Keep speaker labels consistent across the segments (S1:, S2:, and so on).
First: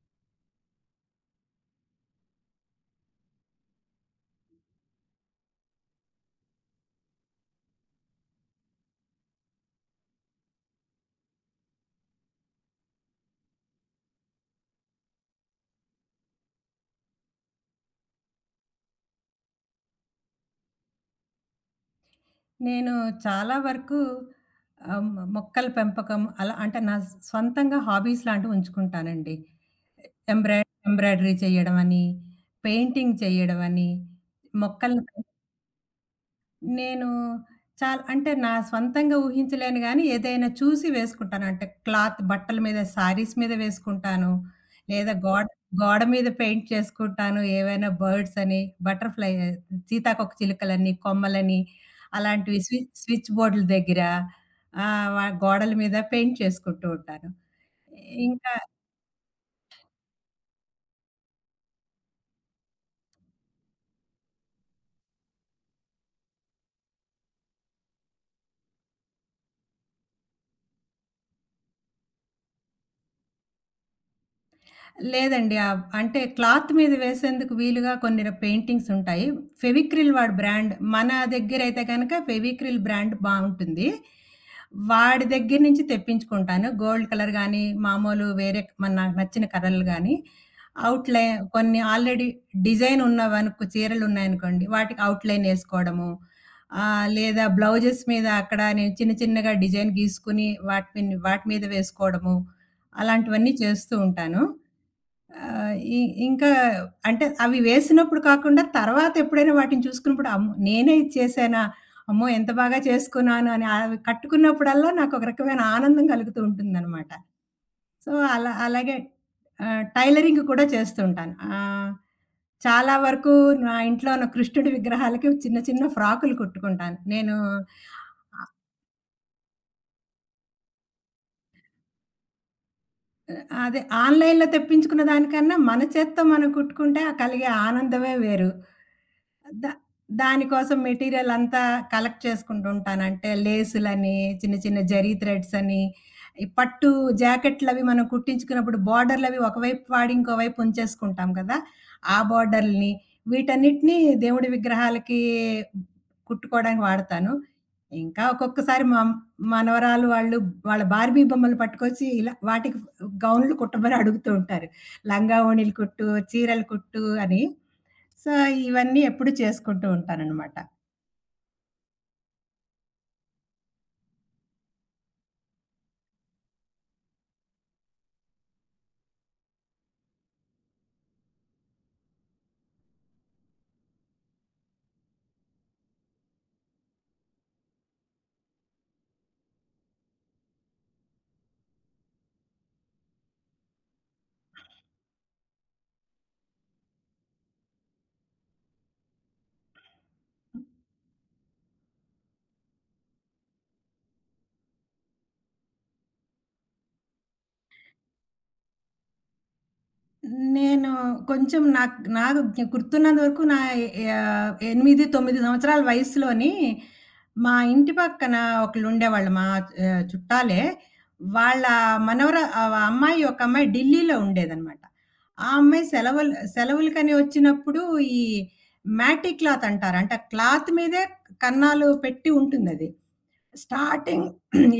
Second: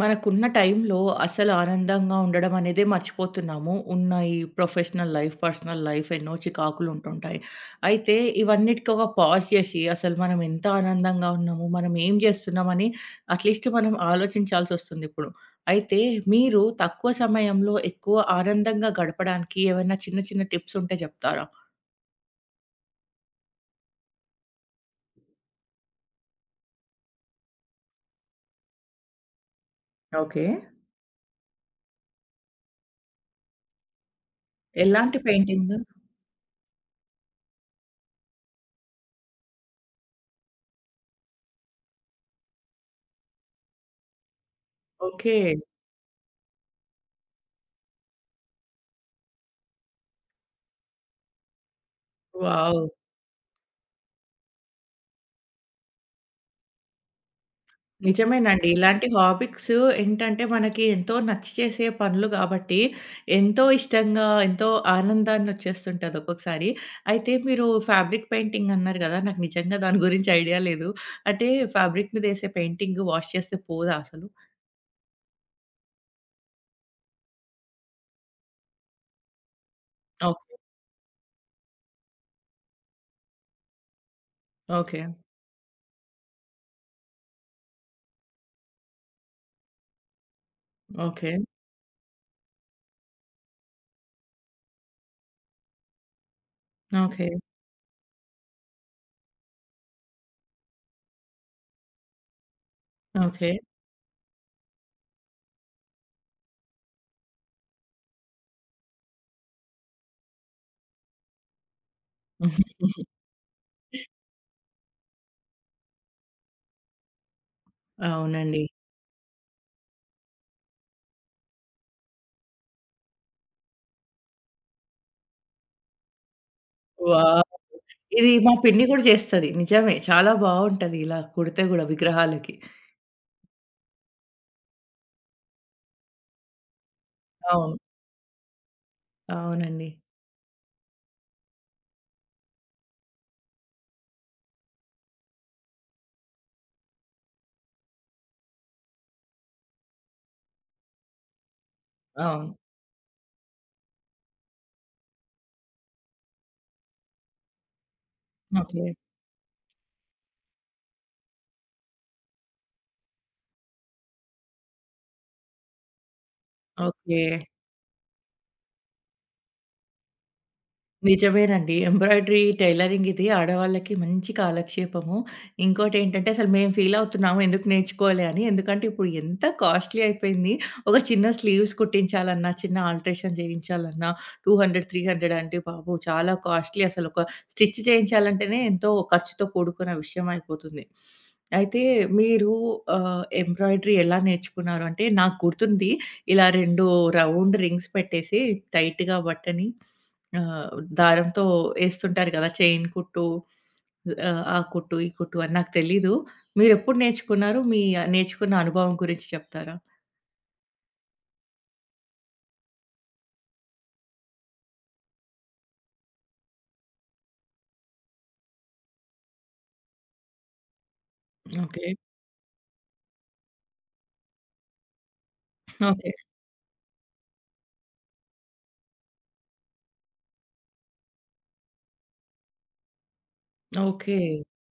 S1: మనకున్న టైంలో అసలు ఆనందంగా ఉండడం అనేదే మర్చిపోతున్నాము. ఉన్న ఈ ప్రొఫెషనల్ లైఫ్, పర్సనల్ లైఫ్ ఎన్నో చికాకులు ఉంటుంటాయి. అయితే ఇవన్నిటికి ఒక పాజ్ చేసి అసలు మనం ఎంత ఆనందంగా ఉన్నాము, మనం ఏం చేస్తున్నామని అట్‌లీస్ట్ మనం ఆలోచించాల్సొస్తుందిప్పుడు. అయితే మీరు తక్కువ సమయంలో ఎక్కువ ఆనందంగా గడపడానికి ఏవైనా చిన్న చిన్న టిప్స్ ఉంటే చెప్తారా?
S2: నేను చాలా వరకు మొక్కల పెంపకం అలా అంటే నా సొంతంగా హాబీస్ లాంటివి ఉంచుకుంటానండి.
S1: ఓకే.
S2: ఎంబ్రాయి ఎంబ్రాయిడరీ చేయడమని, పెయింటింగ్ చేయడమని, మొక్కల్ని
S1: ఎలాంటి
S2: పెం
S1: పెయింటింగ్?
S2: నేను చాలా అంటే నా స్వంతంగా ఊహించలేను గానీ, ఏదైనా చూసి వేసుకుంటాను. అంటే క్లాత్ బట్టల మీద, శారీస్ మీద వేసుకుంటాను. లేదా
S1: ఓకే.
S2: గోడ గోడ మీద పెయింట్ చేసుకుంటాను. ఏవైనా బర్డ్స్ అని, బటర్‌ఫ్లై సీతాకోక చిలుకలని, కొమ్మలని అలాంటివి స్వి
S1: వావ్!
S2: స్విచ్ బోర్డుల దగ్గర ఆహ్, వ గోడల మీద పెయింట్ చేసుకుంటూ ఉంటాను. ఇంకా
S1: నిజమేనండి. ఇలాంటి హాబీస్ ఏంటంటే, మనకి ఎంతో నచ్చి చేసే పనులు గాబట్టి, ఎంతో ఇష్టంగా, ఎంతో ఆనందాన్నొచ్చేస్తుంటది ఒక్కొక్కసారి. అయితే మీరు ఫ్యాబ్రిక్ పెయింటింగ్ అన్నారు గదా! నాకు నిజంగా దాని గురించి ఐడియా లేదు. అంటే ఫ్యాబ్రిక్ మీదేసే పెయింటింగ్ వాష్ చేస్తే పోదా అసలు?
S2: లేదండి. అంటే క్లాత్ మీద వేసేందుకు వీలుగా కొన్ని పెయింటింగ్స్ ఉంటాయి. ఫెవిక్రిల్ వాడి
S1: ఓకే.
S2: బ్రాండ్ మన దగ్గరైతే గనక ఫెవిక్రిల్ బ్రాండ్ బావుంటుంది.
S1: ఓకే.
S2: వాడి దగ్గర నుంచి తెప్పించుకుంటాను. గోల్డ్ కలర్ గానీ, మామూలు వేరే మన నాకు నచ్చిన కలర్లు గానీ, అవుట్‌లై
S1: ఓకే.
S2: కొన్ని ఆల్రెడీ డిజైన్ ఉన్నవనుకో చీరలున్నాయనుకోండి, వాటికి అవుట్‌లైన్ ఏసుకోవడము.
S1: ఓకే.
S2: లేదా బ్లౌజెస్ మీద అక్కడ నేను చిన్న చిన్నగా డిజైన్ గీసుకుని వాటి మీద వేసుకోవడము.
S1: ఓకే.
S2: అలాంటివన్నీ చేస్తూ ఉంటాను. ఆహ్, ఇ ఇంకా అంటే అవి వేసినప్పుడు కాకుండా తర్వాత ఎప్పుడైనా వాటిని చూసుకున్నప్పుడు అమ్మో! నేనే ఇది చేశానా? అమ్మో! ఎంత బాగా చేసుకున్నాను అని అవి కట్టుకున్నప్పుడల్లా నాకొక రకమైన ఆనందం కలుగుతూ ఉంటుందనమాట. సో, అలా
S1: అవునండి.
S2: అలాగే టైలరింగ్ కూడా చేస్తుంటాను. చాలా వరకు నా ఇంట్లో ఉన్న కృష్ణుడి విగ్రహాలకి చిన్న చిన్న ఫ్రాకులు కుట్టుకుంటాను. నేను
S1: వావ్! ఇది మా పిన్ని గూడా చేస్తది. నిజమే. చాలా బావుంటది ఇలా కుడితే గూడా విగ్రహాలకి.
S2: అదే ఆన్‌లైన్‌లో తెప్పించుకున్న దానికన్నా మన చేత్తో మనం కుట్టుకుంటే ఆ కలిగే
S1: అవును.
S2: ఆనందమే వేరు. దా
S1: అవునండి.
S2: దానికోసం మెటీరియల్ అంతా కలెక్ట్ చేసుకుంటూ ఉంటాను. అంటే లేసులని, చిన్న చిన్న జరీ థ్రెడ్స్ అని, ఈ పట్టు జాకెట్‌లవి మనం కుట్టించుకున్నప్పుడు బోర్డర్‌లవి ఒకవైపు వాడి ఇంకోవైపు ఉంచేసుకుంటాం కదా! ఆ
S1: అవును.
S2: బోర్డర్‌లని వీటన్నిటిని దేవుడి విగ్రహాలకి కుట్టుకోవడానికి వాడతాను. ఇంకా ఒక్కొక్కసారి
S1: ఓకే.
S2: మా మనవరాలు వాళ్ళు వాళ్ళ బార్బీ బొమ్మలు పట్టుకొచ్చి ఇలా వాటికి గౌన్‌లు కుట్టమని అడుగుతూ ఉంటారు. లంగా ఓణీలు కుట్టు, చీరలు కుట్టు
S1: ఓకే.
S2: అని. సో, ఇవన్నీ ఎప్పుడు చేసుకుంటూ ఉంటాననమాట.
S1: నిజమేనండి. ఎంబ్రాయిడరీ, టైలరింగ్ ఇది ఆడవాళ్ళకి మంచి కాలక్షేపము. ఇంకోటేంటంటే అసలు మేము ఫీల్ అవుతున్నాము ఎందుకు నేర్చుకోలే అని. ఎందుకంటే ఇప్పుడు ఎంత కాస్ట్‌లీ అయిపోయింది. ఒక చిన్న స్లీవ్స్ కుట్టించాలన్నా, చిన్న ఆల్టరేషన్ చేయించాలన్నా 200, 300 అంటే బాబు చాలా కాస్ట్‌లీ అసలు ఒక స్టిచ్ చేయించాలంటేనే ఎంతో ఖర్చుతో కూడుకున్న విషయం అయిపోతుంది. అయితే మీరు ఎంబ్రాయిడరీ ఎలా నేర్చుకున్నారు? అంటే నాకు గుర్తుంది ఇలా 2 రౌండ్ రింగ్స్ పెట్టేసి టైట్‌గా బట్టని ఆహ్, దారంతో ఏస్తుంటారు గదా! చైన్ కుట్టు, ఆ కుట్టు, ఈ కుట్టు అని నాకు తెలీదు. మీరెప్పుడు నేర్చుకున్నారు? మీ నేర్చుకున్న అనుభవం గురించి చెప్తారా?
S2: నేను కొంచెం నాకు నాకు జ్ఞ గుర్తున్నంత వరకు నా 8, 9 సంవత్సరాల వయసులోని మా ఇంటి పక్కన ఒకళ్ళుండేవాళ్ళు మా చుట్టాలే. వాళ్ళ
S1: ఓకే.
S2: మనవరా ఆహ్, అమ్మాయి ఒక అమ్మాయి ఢిల్లీలో ఉండేదనమాట. ఆ అమ్మాయి
S1: ఓకే.
S2: సెలవులకని వచ్చినప్పుడు ఈ మ్యాటి క్లాత్ అంటారు. అంటే క్లాత్ మీదే కన్నాలు పెట్టి ఉంటుందది.
S1: ఓకే.
S2: స్టార్టింగ్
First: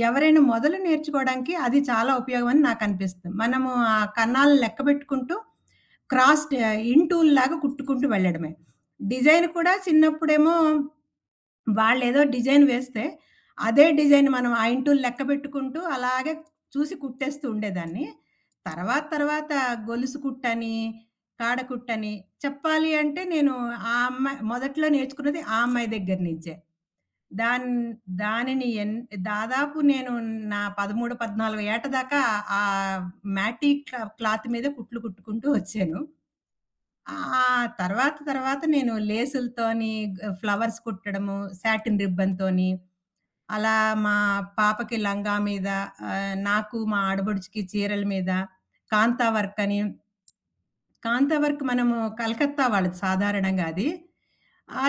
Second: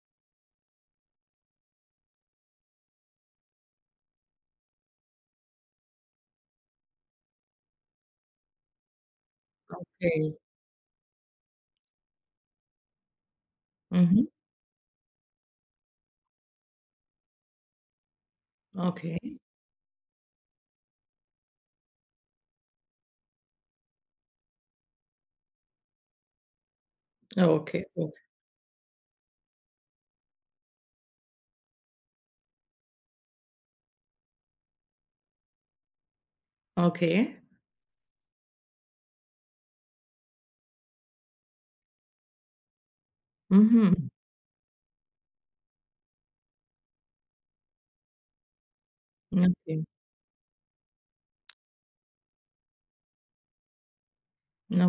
S2: ఎవరైనా మొదలు నేర్చుకోవడానికి అది చాలా ఉపయోగమని నాకనిపిస్తుంది. మనము ఆ కన్నాలను లెక్కబెట్టుకుంటూ క్రాస్ ట్ ఇంటూల్‌లాగా కుట్టుకుంటూ వెళ్ళడమే. డిజైన్ కూడా
S1: ఓకే.
S2: చిన్నప్పుడేమో వాళ్ళేదో డిజైన్ వేస్తే, అదే
S1: హుహు.
S2: డిజైన్ మనం ఆ ఇంటూలు లెక్కబెట్టుకుంటూ అలాగే చూసి కుట్టేస్తూ ఉండేదాన్ని. తర్వాత
S1: ఓకే.
S2: తర్వాత గొలుసు కుట్టని కాడకుట్టని. చెప్పాలి అంటే నేను ఆ అమ్మాయి మొదట్లో నేర్చుకున్నది ఆ అమ్మాయి దగ్గర నుంచే. దాన్
S1: ఓకే. ఓకే.
S2: దానిని ఎన్ దాదాపు నేను నా 13, 14 ఏట దాకా ఆ మ్యాటి క్లాత్ మీద కుట్లు కుట్టుకుంటూ వచ్చాను.
S1: ఓకే.
S2: ఆ తర్వాత తర్వాత నేను లేసులతోని ఫ్లవర్స్ కుట్టడము, సాటిన్ రిబ్బన్‌తోని, అలా
S1: హుహు.
S2: మా పాపకి లంగా మీద నాకు మా ఆడబడుచుకి చీరల మీద కాంతా వర్క్
S1: ఓకే.
S2: అని కాంతా వర్క్ మనము కలకత్తా వాళ్ళది సాధారణంగా అది.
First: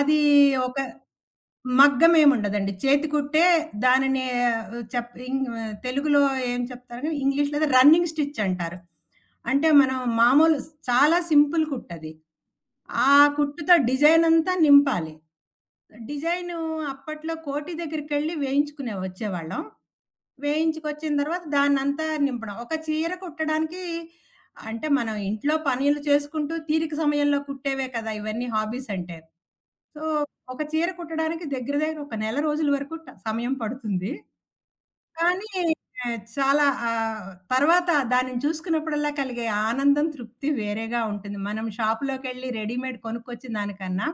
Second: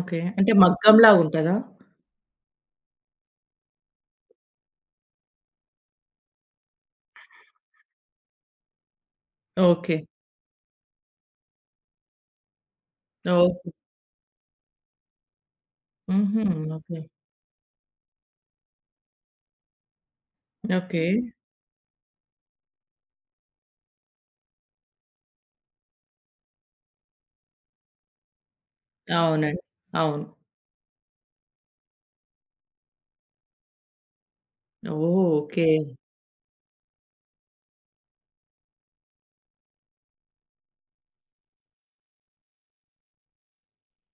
S1: ఓకే. అంటే
S2: ఒక
S1: మగ్గంలా ఉంటదా?
S2: మగ్గమేముండదండి. చేతి కుట్టే దానిని చెప్ ఇంగ్ తెలుగులో ఏం చెప్తారు గానీ, ఇంగ్లీష్‌లో అది రన్నింగ్ స్టిచ్ అంటారు. అంటే
S1: ఓకే.
S2: మనం మామూలు చాలా సింపుల్ కుట్టది. ఆ
S1: ఓకే.
S2: కుట్టుతో డిజైనంతా నింపాలి.
S1: హుహు.
S2: Design
S1: okay.
S2: అప్పట్లో కోటి దగ్గరికెళ్ళి వేయించుకునే వచ్చేవాళ్ళం.
S1: ఓకే.
S2: వేయించుకొచ్చిన తర్వాత దాన్నంతా నింపడం. ఒక చీర కుట్టడానికి అంటే మనం ఇంట్లో పనులు చేసుకుంటూ తీరిక సమయంలో కుట్టేవే కదా! ఇవన్నీ హాబీస్ అంటే.
S1: అవునండి.
S2: సో,
S1: అవును.
S2: ఒక చీర కుట్టడానికి దగ్గర దగ్గర ఒక నెల రోజుల వరకు సమయం పడుతుంది.
S1: ఓహ్!
S2: కానీ
S1: ఓకే.
S2: చాలా తర్వాత దానిని చూసుకున్నప్పుడల్లా కలిగే ఆనందం, తృప్తి వేరేగా ఉంటుంది. మనం షాపులోకెళ్ళి రెడీమేడ్ కొనుక్కొచ్చిన దానికన్నా,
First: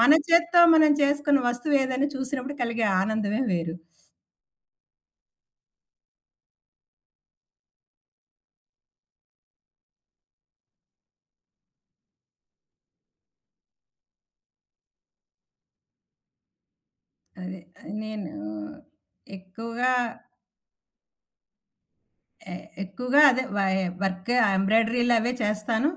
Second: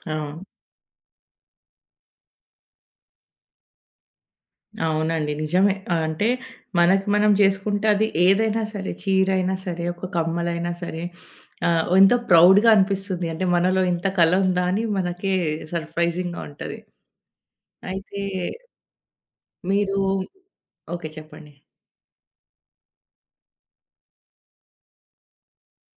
S2: మన
S1: అవును.
S2: చేత్తో మనం చేసుకున్న వస్తువు ఏదని చూసినప్పుడు కలిగే ఆనందమే వేరు.
S1: అవునండి. నిజమే. ఆ, అంటే మనకి మనం చేసుకుంటే అది ఏదైనా సరే చీరైనా సరే, ఒక కమ్మలైనా సరే ఎంతో ప్రౌడ్‌గా అనిపిస్తుంది. అంటే మనలో ఇంత కళ ఉందా అని మనకే సర్ప్రైజింగ్‌గా ఉంటది.
S2: అదే
S1: అయితే
S2: నేను ఎక్కువగా
S1: మీరు ఓకే. చెప్పండి.
S2: ఎ ఎక్కువగా అదే వై వర్క్ ఎంబ్రాయిడరీలు అవే చేస్తాను.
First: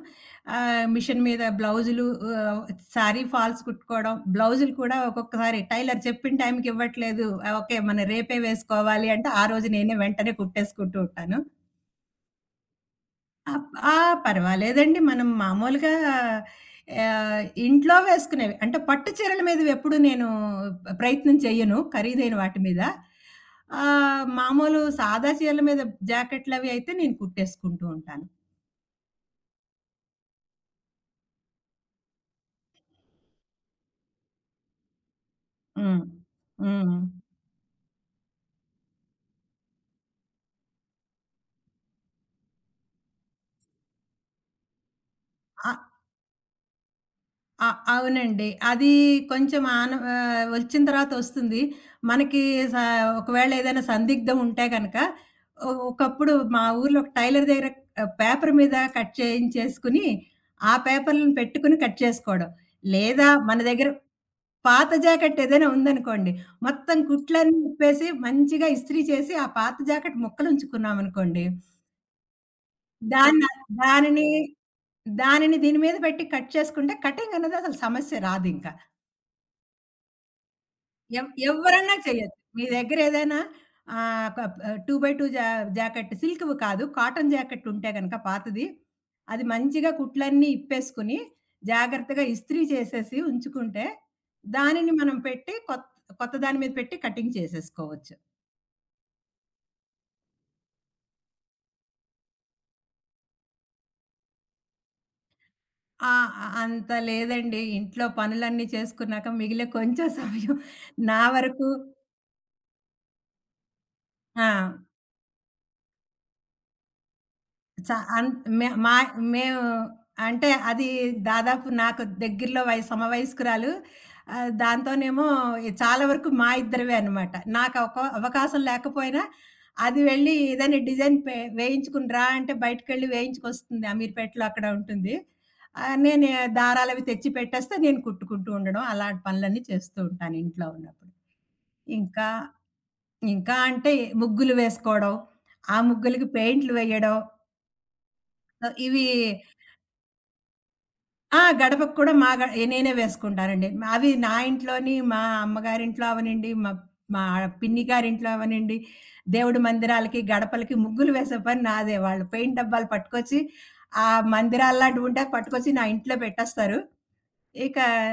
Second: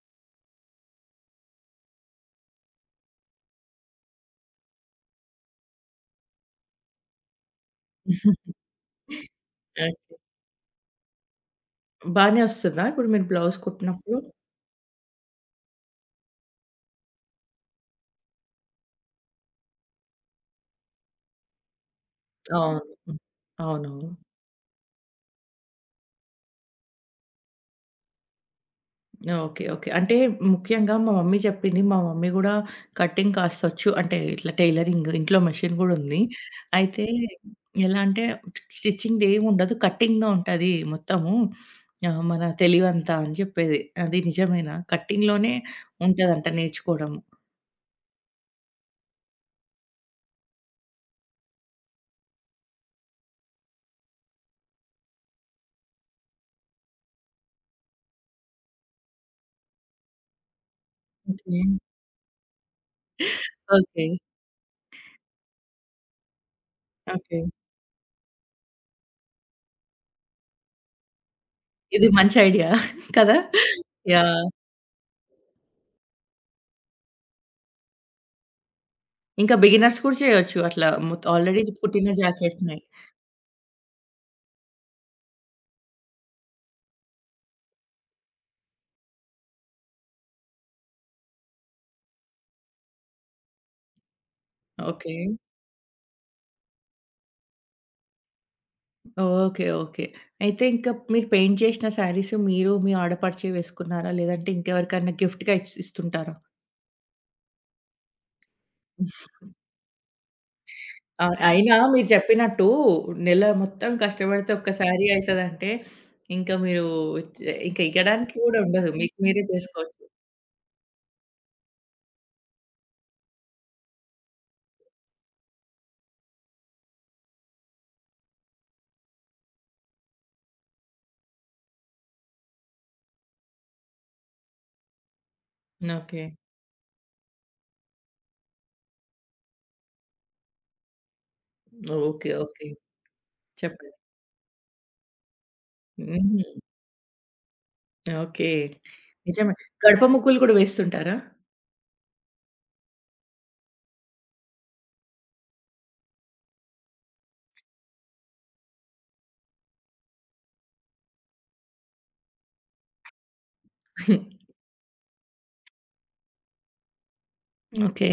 S2: మిషన్ మీద బ్లౌజులు ఆహ్, సారీ ఫాల్స్ కుట్టుకోవడం. బ్లౌజులు కూడా ఒక్కొక్కసారి టైలర్ చెప్పిన టైంకి ఇవ్వట్లేదు. ఆ, ఓకే. మనం రేపే వేసుకోవాలి అంటే, ఆ రోజు
S1: ఓకే.
S2: నేనే వెంటనే కుట్టేసుకుంటూ ఉంటాను.
S1: బానే వస్తుందా ఇప్పుడు మీరు బ్లౌజ్
S2: అప్ ఆ!
S1: కుట్టినప్పుడు?
S2: పర్వాలేదండి. మనం మామూలుగా ఇంట్లో వేసుకునేవి. అంటే పట్టు చీరల మీదవెప్పుడు నేను ప్రయత్నం చెయ్యను. ఖరీదైన వాటి
S1: అవును.
S2: మీద.
S1: హ్మ్. అవునవును.
S2: మామూలు సాదా చీరల మీద జాకెట్‌లవి అయితే నేను కుట్టేసుకుంటూ ఉంటాను.
S1: ఓకే. ఓకే. అంటే ముఖ్యంగా మా మమ్మీ చెప్పింది. మా మమ్మీ గూడా కటింగ్ కాస్తొచ్చు. అంటే ఇట్లా టైలరింగ్ ఇంట్లో మెషిన్ గూడా
S2: హ్మ్.
S1: ఉంది.
S2: హ్మ్.
S1: అయితే ఎలా అంటే స్టిచ్చింగ్‌దేముండదు. కటింగ్‌లో ఉంటది మొత్తము. మన తెలివంతా అని జెప్పేది. అది నిజమేనా? కటింగ్‌లోనే
S2: ఆ
S1: ఉంటదంట నేర్చుకోవడము.
S2: అ అవునండి. అది కొంచెం వచ్చిన తర్వాత వస్తుంది. మనకి స ఒకవేళ ఏదైనా సందిగ్ధం ఉంటే గనక ఒకప్పుడు మా ఊర్లో ఒక టైలర్ దగ్గర పేపర్ మీద కట్ చేయించేసుకొని, ఆ పేపర్‌లను
S1: ఓకే.
S2: పెట్టుకొని కట్ చేసుకోవడం. లేదా మన దగ్గర
S1: ఓకే.
S2: పాత జాకెట్ ఏదైనా ఉందనుకోండి, మొత్తం
S1: ఓకే.
S2: కుట్లన్నీ విప్పేసి మంచిగా ఇస్త్రీ చేసి, ఆ పాత జాకెట్ ముక్కలుంచుకున్నామనుకోండి,
S1: ఇది మంచి ఐడియా కదా!
S2: దాన్న దానిని
S1: యాహ్!
S2: దానిని దీని మీద పెట్టి కట్ చేసుకుంటే కటింగ్ అనేది అసలు సమస్య రాదింక.
S1: ఇంకా బిగినర్స్ కూడా చేయొచ్చు. అట్లా ఆల్రెడీ
S2: ఎవ్వరన్నా
S1: కుట్టిన
S2: చేయొచ్చు. మీ
S1: జాకెట్‌ని.
S2: దగ్గర ఏదైనా ఆహ్, క 2 బై 2 జాకెట్ సిల్క్‌వి కాదు. కాటన్ జాకెట్ ఉంటే గనక పాతది. అది మంచిగా కుట్లన్నీ ఇప్పేసుకొని, జాగ్రత్తగా ఇస్త్రీ చేసేసి ఉంచుకుంటే, దానిని మనం
S1: ఓకే.
S2: పెట్టి కొత్త దాని మీద పెట్టి కటింగ్ చేసేసుకోవచ్చు.
S1: ఓకే. ఓకే. అయితే ఇంకా మీరు పెయింట్ చేసిన శారీస్ మీరు మీ ఆడపడిచే వేసుకున్నారా? లేదంటే ఇంకెవరికైనా గిఫ్ట్‌గా
S2: ఆ!
S1: ఇస్తుంటారా?
S2: ఆ, అంత లేదండి. ఇంట్లో పనులన్నీ చేసుకున్నాక మిగిలే కొంచెం సమయం నా
S1: ఆ!
S2: వరకు
S1: అయినా మీరు చెప్పినట్టు నెల మొత్తం
S2: ఆ!
S1: కష్టపడితే ఒక్క శారీ అయితదంటే ఇంకా మీరు ఇంక
S2: చ అన్
S1: ఇయ్యడానికి కూడా
S2: మే
S1: ఉండదు.
S2: మా
S1: మీకు మీరే
S2: మేము
S1: చేసుకోవచ్చు.
S2: అంటే అది దాదాపు నాకు దగ్గరలో సమవయస్కురాలు. దాంతోనేమో చాలా వరకు మా ఇద్దరివే అనమాట. నాకు ఒక అవకాశం లేకపోయినా అది వెళ్లి ఏదైనా డిజైన్ పే వేయించుకుని రా అంటే బయటికెళ్ళి వేయించుకొస్తుంది. అమీర్పేటలో అక్కడ ఉంటుంది.
S1: ఓకే.
S2: నేను దారాలవి తెచ్చి పెట్టేస్తే నేను కుట్టుకుంటూ ఉండడం అలాంటి పనులన్నీ చేస్తూ ఉంటాను ఇంట్లో ఉన్నప్పుడు. ఇంకా,
S1: ఓకే. ఓకే.
S2: ఇంకా అంటే
S1: చెప్పండి.
S2: ముగ్గులు వేసుకోవడం, ఆ ముగ్గులకి
S1: హుహు.
S2: పెయింట్లు వేయడం.
S1: ఓకే.
S2: సో, ఇవి
S1: నిజమే. గడప ముగ్గులు కూడా వేస్తుంటారా?
S2: ఆ! గడపకు కూడా మా గ నేనే వేసుకుంటానండి. అవి నా ఇంట్లోని, మా అమ్మగారింట్లో అవ్వనండి, మా మా పిన్ని గారింట్లో అవ్వనండి, దేవుడి మందిరాలకి, గడపలకి ముగ్గులు వేసే పని నాదే. వాళ్ళు పెయింట్ డబ్బాలు పట్టుకొచ్చి, ఆ మందిరాల్లాంటివి ఉంటే పట్టుకొచ్చి నా ఇంట్లో పెట్టేస్తారు. ఇక
S1: ఓకే.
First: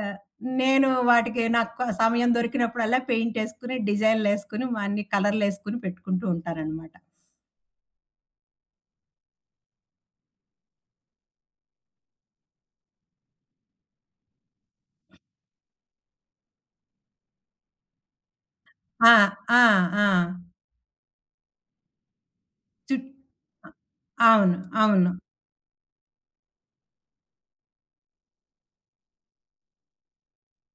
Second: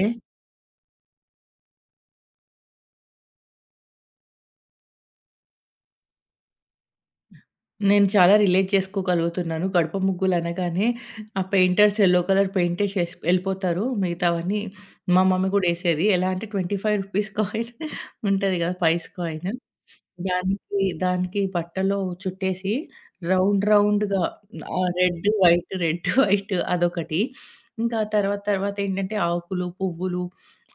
S2: నేను వాటికి నాకు సమయం దొరికినప్పుడల్లా పెయింట్ ఏసుకుని, డిజైన్‌లేసుకుని, మా అన్ని కలర్‌లేసుకుని పెట్టుకుంటూ ఉంటాననమాట.
S1: నేను చాలా రిలేట్ చేసుకోగలుగుతున్నాను. కడప ముగ్గులనగానే ఆ పెయింటర్స్ యెల్లో కలర్ పెయింటేసేసి యెళ్ళిపోతారు. మిగతావన్నీ మా మమ్మీ గూడా యేసేది. ఎలా అంటే రూ. 25 కాయిన్ ఉంటది గదా! పైస్
S2: ఆ!
S1: కాయిన్.
S2: ఆ! ఆ!
S1: దానికి, దానికి బట్టలో చుట్టేసి
S2: చుట్
S1: రౌండ్ రౌండ్‌గా
S2: అవును. అవును.
S1: రెడ్, వైట్, రెడ్, వైట్ అదొకటి. ఇంకా తర్వాత తర్వాత ఏంటంటే ఆకులు, పువ్వులు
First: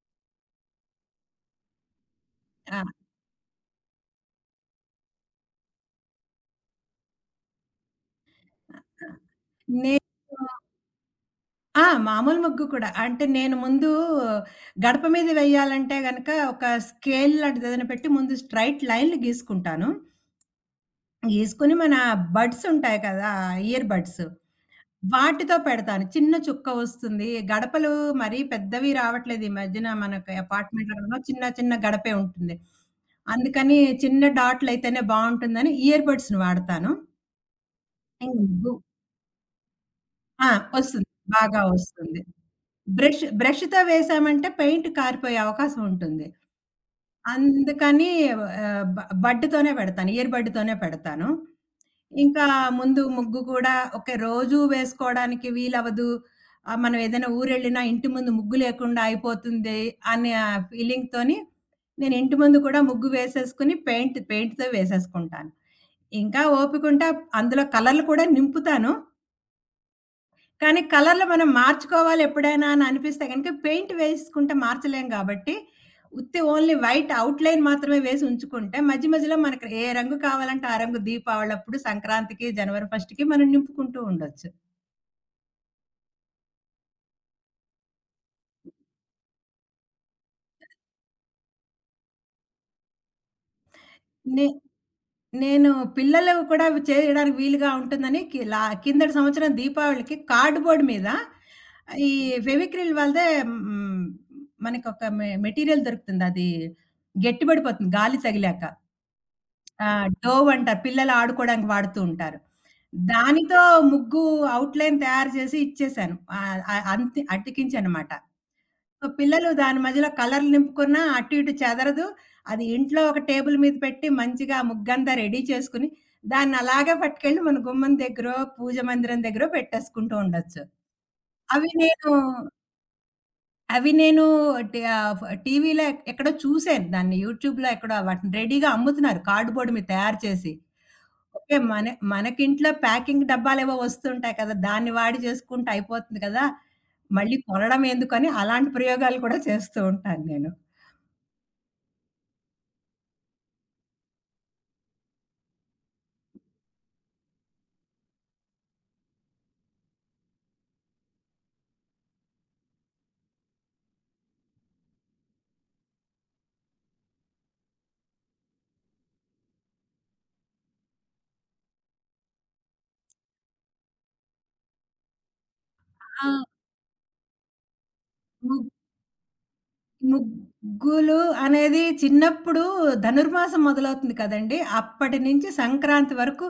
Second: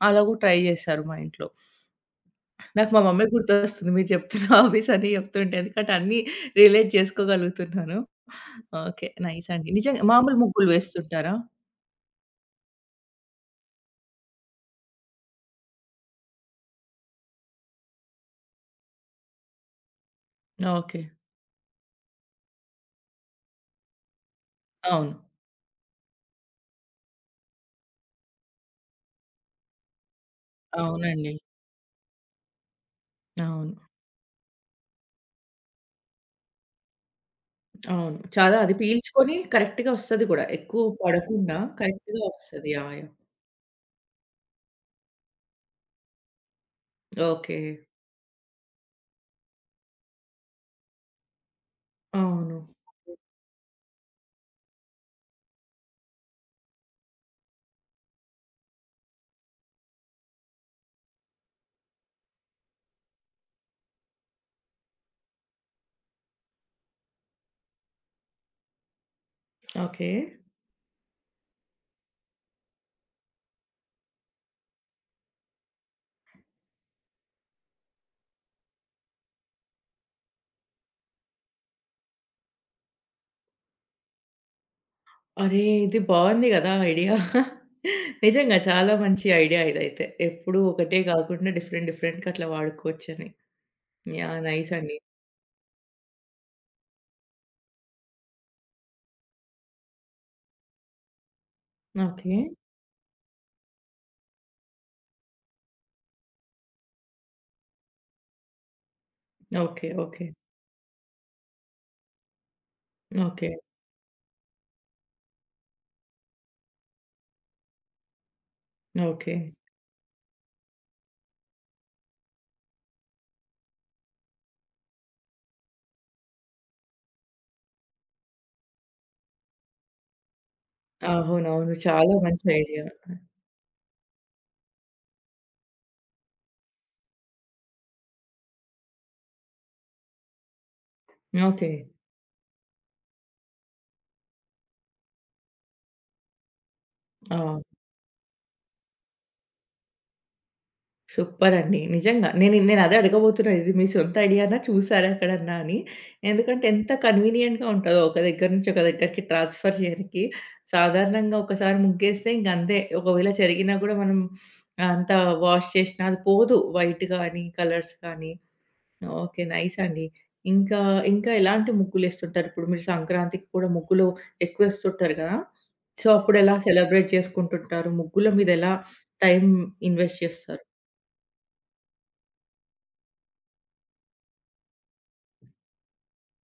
S1: అలా గూడా ట్రై జేశారు మా ఇంట్లో.
S2: ఆ!
S1: నాకు
S2: ఆ!
S1: మా మమ్మీ గుర్తొస్తుంది. మీరు చెప్తున్న హాబీస్ అన్నీ చెప్తుంటే. ఎందుకంటే అన్నీ రిలేట్ చేసుకోగలుగుతున్నాను.
S2: ఆ!
S1: ఓకే. నైస్ అండి.
S2: నేను
S1: నిజంగా మామూలు ముగ్గులు వేస్తుంటారా?
S2: ఆ! మామూలు ముగ్గు కూడా. అంటే నేను ముందు గడప మీద వేయాలంటే గనక ఒక స్కేల్ లాంటిదేదైనా పెట్టి ముందు స్ట్రెయిట్ లైన్‌లు గీసుకుంటాను.
S1: ఓకే.
S2: గీసుకొని మన బడ్స్ ఉంటాయి కదా! ఇయర్ బడ్స్
S1: అవును.
S2: వాటితో పెడతాను. చిన్న చుక్క వస్తుంది. గడపలు మరీ పెద్దవి రావట్లేదు ఈ మధ్యన మనకు అపార్ట్‌మెంట్‌లలో
S1: అవునండి.
S2: చిన్న చిన్న గడపే ఉంటుంది.
S1: అవును.
S2: అందుకని చిన్న డాట్‌లయితేనే బావుంటుందని ఇయర్ బడ్స్‌ని వాడతాను.
S1: అవును. చాలా అది పీల్చుకొని కరెక్ట్‌గా వస్తది గూడా.
S2: ఆ!
S1: ఎక్కువ
S2: వస్తుంది.
S1: పడకుండా
S2: బాగా వస్తుంది.
S1: కరెక్ట్‌గా వస్తది. యాహ్! యాహ్!
S2: బ్రష్‌తో వేసామంటే పెయింట్ కారిపోయే అవకాశం ఉంటుంది.
S1: ఓకే.
S2: అందుకని ఆహ్, బ బడ్‌తోనే పెడతాను. ఇయర్ బడ్‌తోనే పెడతాను. ఇంకా
S1: అవును.
S2: ముందు ముగ్గు కూడా ఓకే. రోజూ వేసుకోవడానికి వీలవ్వదు. మనం ఏదైనా ఊరెళ్ళినా ఇంటి ముందు ముగ్గు లేకుండా అయిపోతుంది అనే ఫీలింగ్‌తోని నేను ఇంటి ముందు కూడా ముగ్గు వేసేసుకొని పెయింట్‌తో వేసేసుకుంటాను. ఇంకా ఓపికుంటే అందులో కలర్‌లు కూడా నింపుతాను.
S1: ఓకే.
S2: కానీ కలర్‌లు మనం మార్చుకోవాలి ఎప్పుడైనా అని అనిపిస్తే గనుక పెయింట్ వేసుకుంటే మార్చలేం గాబట్టి, ఉత్తి ఓన్లీ వైట్ ఔట్‌లైన్ మాత్రమే వేసి ఉంచుకుంటే, మధ్య మధ్యలో మనకి ఏ రంగు కావాలంటే ఆ రంగు దీపావళప్పుడు, సంక్రాంతికి, జనవరి ఫస్ట్‌కి మనం నింపుకుంటూ ఉండొచ్చు.
S1: అరే! ఇది బావుంది గదా! ఐడియా. నిజంగా చాలా మంచి ఐడియా ఇదైతే. ఎప్పుడూ ఒకటే గాకుండా డిఫరెంట్ డిఫరెంట్‌గా అట్లా వాడుకోవచ్చని. యాహ్!
S2: నే
S1: నైస్ అండి.
S2: నేను పిల్లలు కూడా అవి చేయడానికి వీలుగా ఉంటుందని కి లా కిందటి సంవత్సరం దీపావళికి కార్డ్‌బోర్డ్ మీద ఈ
S1: ఓకే.
S2: ఫెవిక్రిల్ వాళ్ళదే హ్మ్, మనకొక మెటీరియల్ దొరుకుతుంది. అది గట్టిపడిపోతుంది గాలి తగిలాక.
S1: ఓకే.
S2: ఆ!
S1: ఓకే.
S2: డోవ్ అంటారు. పిల్లలు ఆడుకోవడానికి వాడుతూ ఉంటారు.
S1: ఓకే.
S2: దానితో ముగ్గు ఔట్‌లైన్ తయారు చేసి ఇచ్చేసాను. ఆహ్, ఆహ్, అంతి అతికించానమాట. So,
S1: okay.
S2: పిల్లలు దాని మధ్యలో కలర్‌లు నింపుకున్నా అటు ఇటు చెదరదు. అది ఇంట్లో ఒక టేబుల్ మీద పెట్టి మంచిగా ముగ్గంతా రెడీ చేసుకొని, దాన్ని అలాగే పట్టుకెళ్ళి మన గుమ్మం దగ్గరో, పూజ మందిరం దగ్గరో పెట్టేసుకుంటూ ఉండొచ్చు. అవి
S1: అవునవును.
S2: నేను
S1: చాలా మంచి ఐడియా.
S2: అవి నేను టి ఆహ్, ఫ్ టీవీలో ఎక్కడో చూసాను దాన్ని. యూట్యూబ్‌లో ఎక్కడో వాటిని రెడీగా అమ్ముతున్నారు కార్డ్‌బోర్డ్ మీద తయారు చేసి. ఓకే.
S1: ఓకే.
S2: మనకింట్లో ప్యాకింగ్ డబ్బాలేవో వస్తుంటాయి కదా! దాన్ని వాడి చేసుకుంటే అయిపోతుంది కదా! మళ్ళీ
S1: ఆ!
S2: కొనడం ఎందుకని అలాంటి ప్రయోగాలు కూడా చేస్తూ ఉంటాను నేను.
S1: సూపరండి. నిజంగా. నేనదే అడగబోతున్నా. ఇది మీ సొంత ఐడియానా? చూసారా ఎక్కడన్నా అని. ఎందుకంటే ఎంత కన్వీనియంట్‌గా ఉంటదో ఒక దగ్గర నుంచి ఒక దగ్గరికి ట్రాన్స్‌ఫర్ చేయనికి. సాధారణంగా ఒకసారి ముగ్గేస్తే ఇంక అంతే. ఒకవేళ చెరిగినా గూడా మనం అంతా వాష్ చేసినా అది పోదు వైట్ గానీ, కలర్స్ కానీ. ఓకే. నైస్ అండి. ఇంకా, ఇంకా ఎలాంటి ముగ్గులేస్తుంటారు? ఇప్పుడు మీరు సంక్రాంతికి కూడా ముగ్గులు ఎక్కువేస్తుంటారు గదా! సో,
S2: ఆ!
S1: అప్పుడెలా సెలబ్రేట్ చేసుకుంటుంటారు? ముగ్గుల మీద
S2: ము
S1: ఎలా టైమ్ ఇన్వెస్ట్ చేస్తారు?
S2: ముగ్గులు అనేది చిన్నప్పుడు ధనుర్మాసం మొదలవుతుంది కదండీ! అప్పటి నుంచి సంక్రాంతి వరకు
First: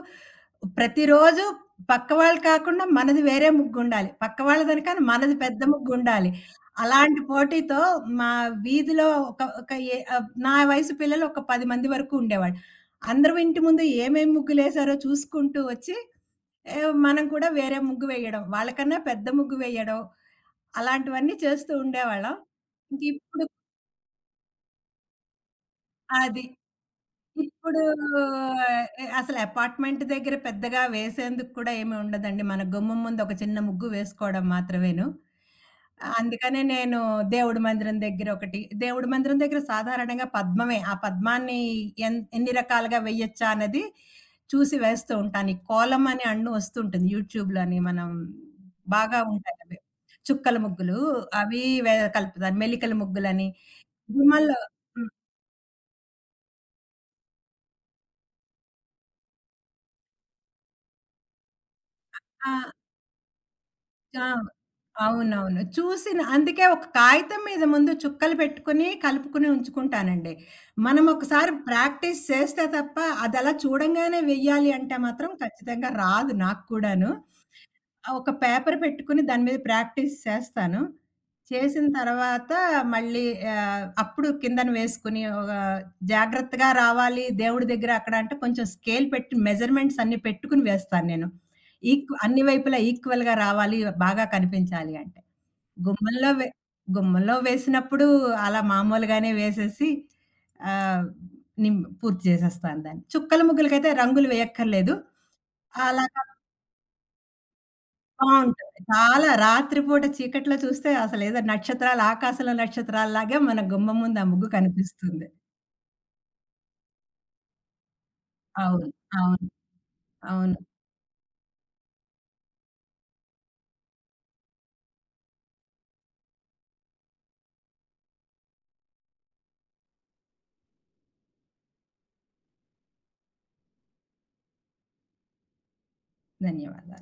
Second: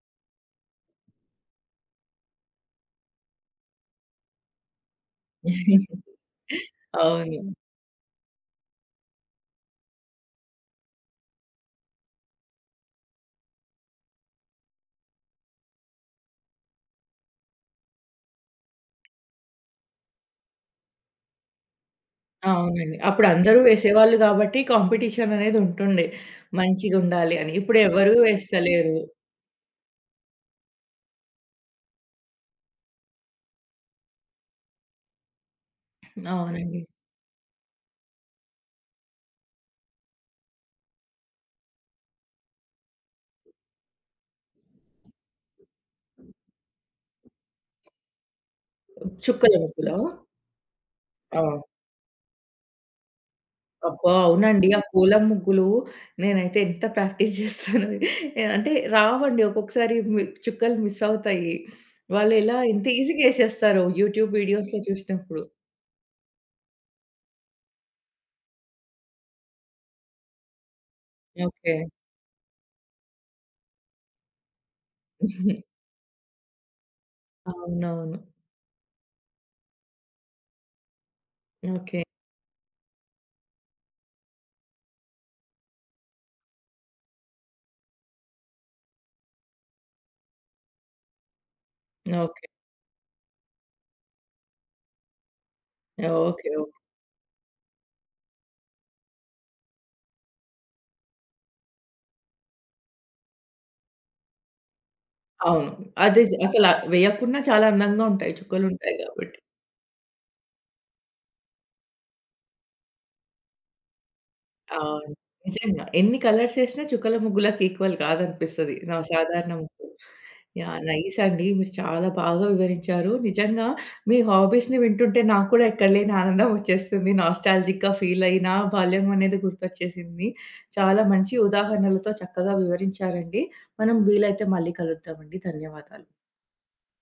S2: ప్రతిరోజు పక్క వాళ్ళు కాకుండా మనది వేరే ముగ్గుండాలి. పక్క వాళ్ళదని కాని మనది పెద్ద ముగ్గుండాలి. అలాంటి
S1: అవును.
S2: పోటీతో మా వీధిలో ఒక ఒక ఏ ఆహ్, నా వయసు పిల్లలు ఒక 10 మంది వరకు ఉండేవాళ్ళు. అందరూ ఇంటి ముందు ఏమేమి ముగ్గులేసారో చూసుకుంటూ వచ్చి ఏహ్, మనం కూడా వేరే ముగ్గు వేయడం. వాళ్ళకన్నా పెద్ద ముగ్గు వేయడం. అలాంటివన్నీ చేస్తూ ఉండేవాళ్ళం.
S1: అవునండి. అప్పుడు
S2: ఇంకిప్పుడు
S1: అందరూ వేసేవాళ్ళు గాబట్టి కాంపిటీషన్ అనేది ఉంటుండే.
S2: అది.
S1: మంచిగుండాలి అని. ఇప్పుడు
S2: ఇప్పుడు
S1: ఎవరు వేస్తలేరు.
S2: అసలు అపార్ట్‌మెంట్ దగ్గర పెద్దగా వేసేందుకు కూడా ఏమి ఉండదండి. మన గుమ్మం ముందు ఒక చిన్న ముగ్గు వేసుకోవడం మాత్రమేను. అందుకనే
S1: అవునండి.
S2: నేను దేవుడి మందిరం దగ్గర ఒకటి, దేవుడి మందిరం దగ్గర సాధారణంగా పద్మమే. ఆ పద్మాన్ని ఎన్ని రకాలుగా వేయొచ్చా అనేది చూసి వేస్తూ ఉంటాను. ఈ కోలం అని అన్ను వస్తుంటుంది యూట్యూబ్‌లోని మనం బాగా
S1: చుక్కల
S2: ఉంటాయి అవి.
S1: ముగ్గులా?
S2: చుక్కల ముగ్గులు
S1: ఆ!
S2: అవి కలుపుతాను. మెలికల ముగ్గులని.
S1: అబ్బా!
S2: గుమ్మల్లో
S1: అవునండి. ఆ
S2: హ్మ్.
S1: పూలం ముగ్గులు నేనైతే ఎంత ప్రాక్టీస్ చేస్తానో అంటే రావండి. ఒక్కొక్కసారి చుక్కలు మిస్ అవుతాయి. వాళ్ళెలా
S2: ఆ!
S1: ఎంత ఈజీగా ఏసేస్తారో
S2: ఆ!
S1: యూట్యూబ్ వీడియోస్‌లో చూసినప్పుడు.
S2: అవునవును. చూసిన అందుకే ఒక కాగితం మీద ముందు చుక్కలు పెట్టుకొని, కలుపుకొని ఉంచుకుంటానండి. మనం ఒకసారి
S1: ఓకే.
S2: ప్రాక్టీస్ చేస్తే తప్ప, అదలా చూడంగానే వెయ్యాలి అంటే మాత్రం ఖచ్చితంగా రాదు నాకు కూడాను.
S1: అవునవును.
S2: ఒక పేపర్ పెట్టుకొని దాని మీద ప్రాక్టీస్ చేస్తాను. చేసిన
S1: ఓకే.
S2: తర్వాత మళ్ళీ అప్పుడు కిందన వేసుకొని ఒక జాగ్రత్తగా రావాలి దేవుడి దగ్గర అక్కడ అంటే కొంచెం స్కేల్ పెట్టి మెజర్‌మెంట్స్ అన్నీ పెట్టుకొని వేస్తాను నేను. అన్ని
S1: ఓకే.
S2: వైపులా ఈక్వల్‌గా రావాలి, బాగా కనిపించాలి అంటే.
S1: ఓకే.
S2: గుమ్మంలో వే
S1: ఓకే.
S2: గుమ్మంలో వేసినప్పుడు అలా మామూలుగానే వేసేసి ఆహ్, నిం పూర్తి చేసేస్తాను దాన్ని. చుక్కల ముగ్గులకైతే రంగులు వేయక్కర్లేదు.
S1: అవును.
S2: అలా కా
S1: అదే అసల వేయకున్నా చాలా అందంగా ఉంటాయి.
S2: బావుంటది.
S1: చుక్కలుంటాయి
S2: చాలా
S1: కాబట్టి.
S2: రాత్రిపూట చీకట్లో చూస్తే అసలేదో నక్షత్రాలు ఆకాశంలో నక్షత్రాల్లాగే మన గుమ్మం ముందు ఆ ముగ్గు
S1: అవును.
S2: కనిపిస్తుంది.
S1: నిజంగా. ఎన్ని కలర్స్ ఏసినా చుక్కల ముగ్గులకి ఈక్వల్ కాదనిపిస్తది.
S2: అవును.
S1: నా
S2: అవును.
S1: సాధారణ ముగ్గు.
S2: అవును.
S1: యాహ్! నైస్ అండి. మీరు చాలా బాగా వివరించారు. నిజంగా మీ హాబీస్‌ని వింటుంటే నాకు కూడా ఎక్కడ లేని ఆనందం వచ్చేస్తుంది. నాస్టాల్జిక్‌గా ఫీల్ అయినా, బాల్యం అనేది గుర్తొచ్చేసింది. చాలా మంచి ఉదాహరణలతో చక్కగా వివరించారండి. మనం వీలైతే మళ్ళీ కలుద్దామండి. ధన్యవాదాలు.
S2: ధన్యవాదాలు.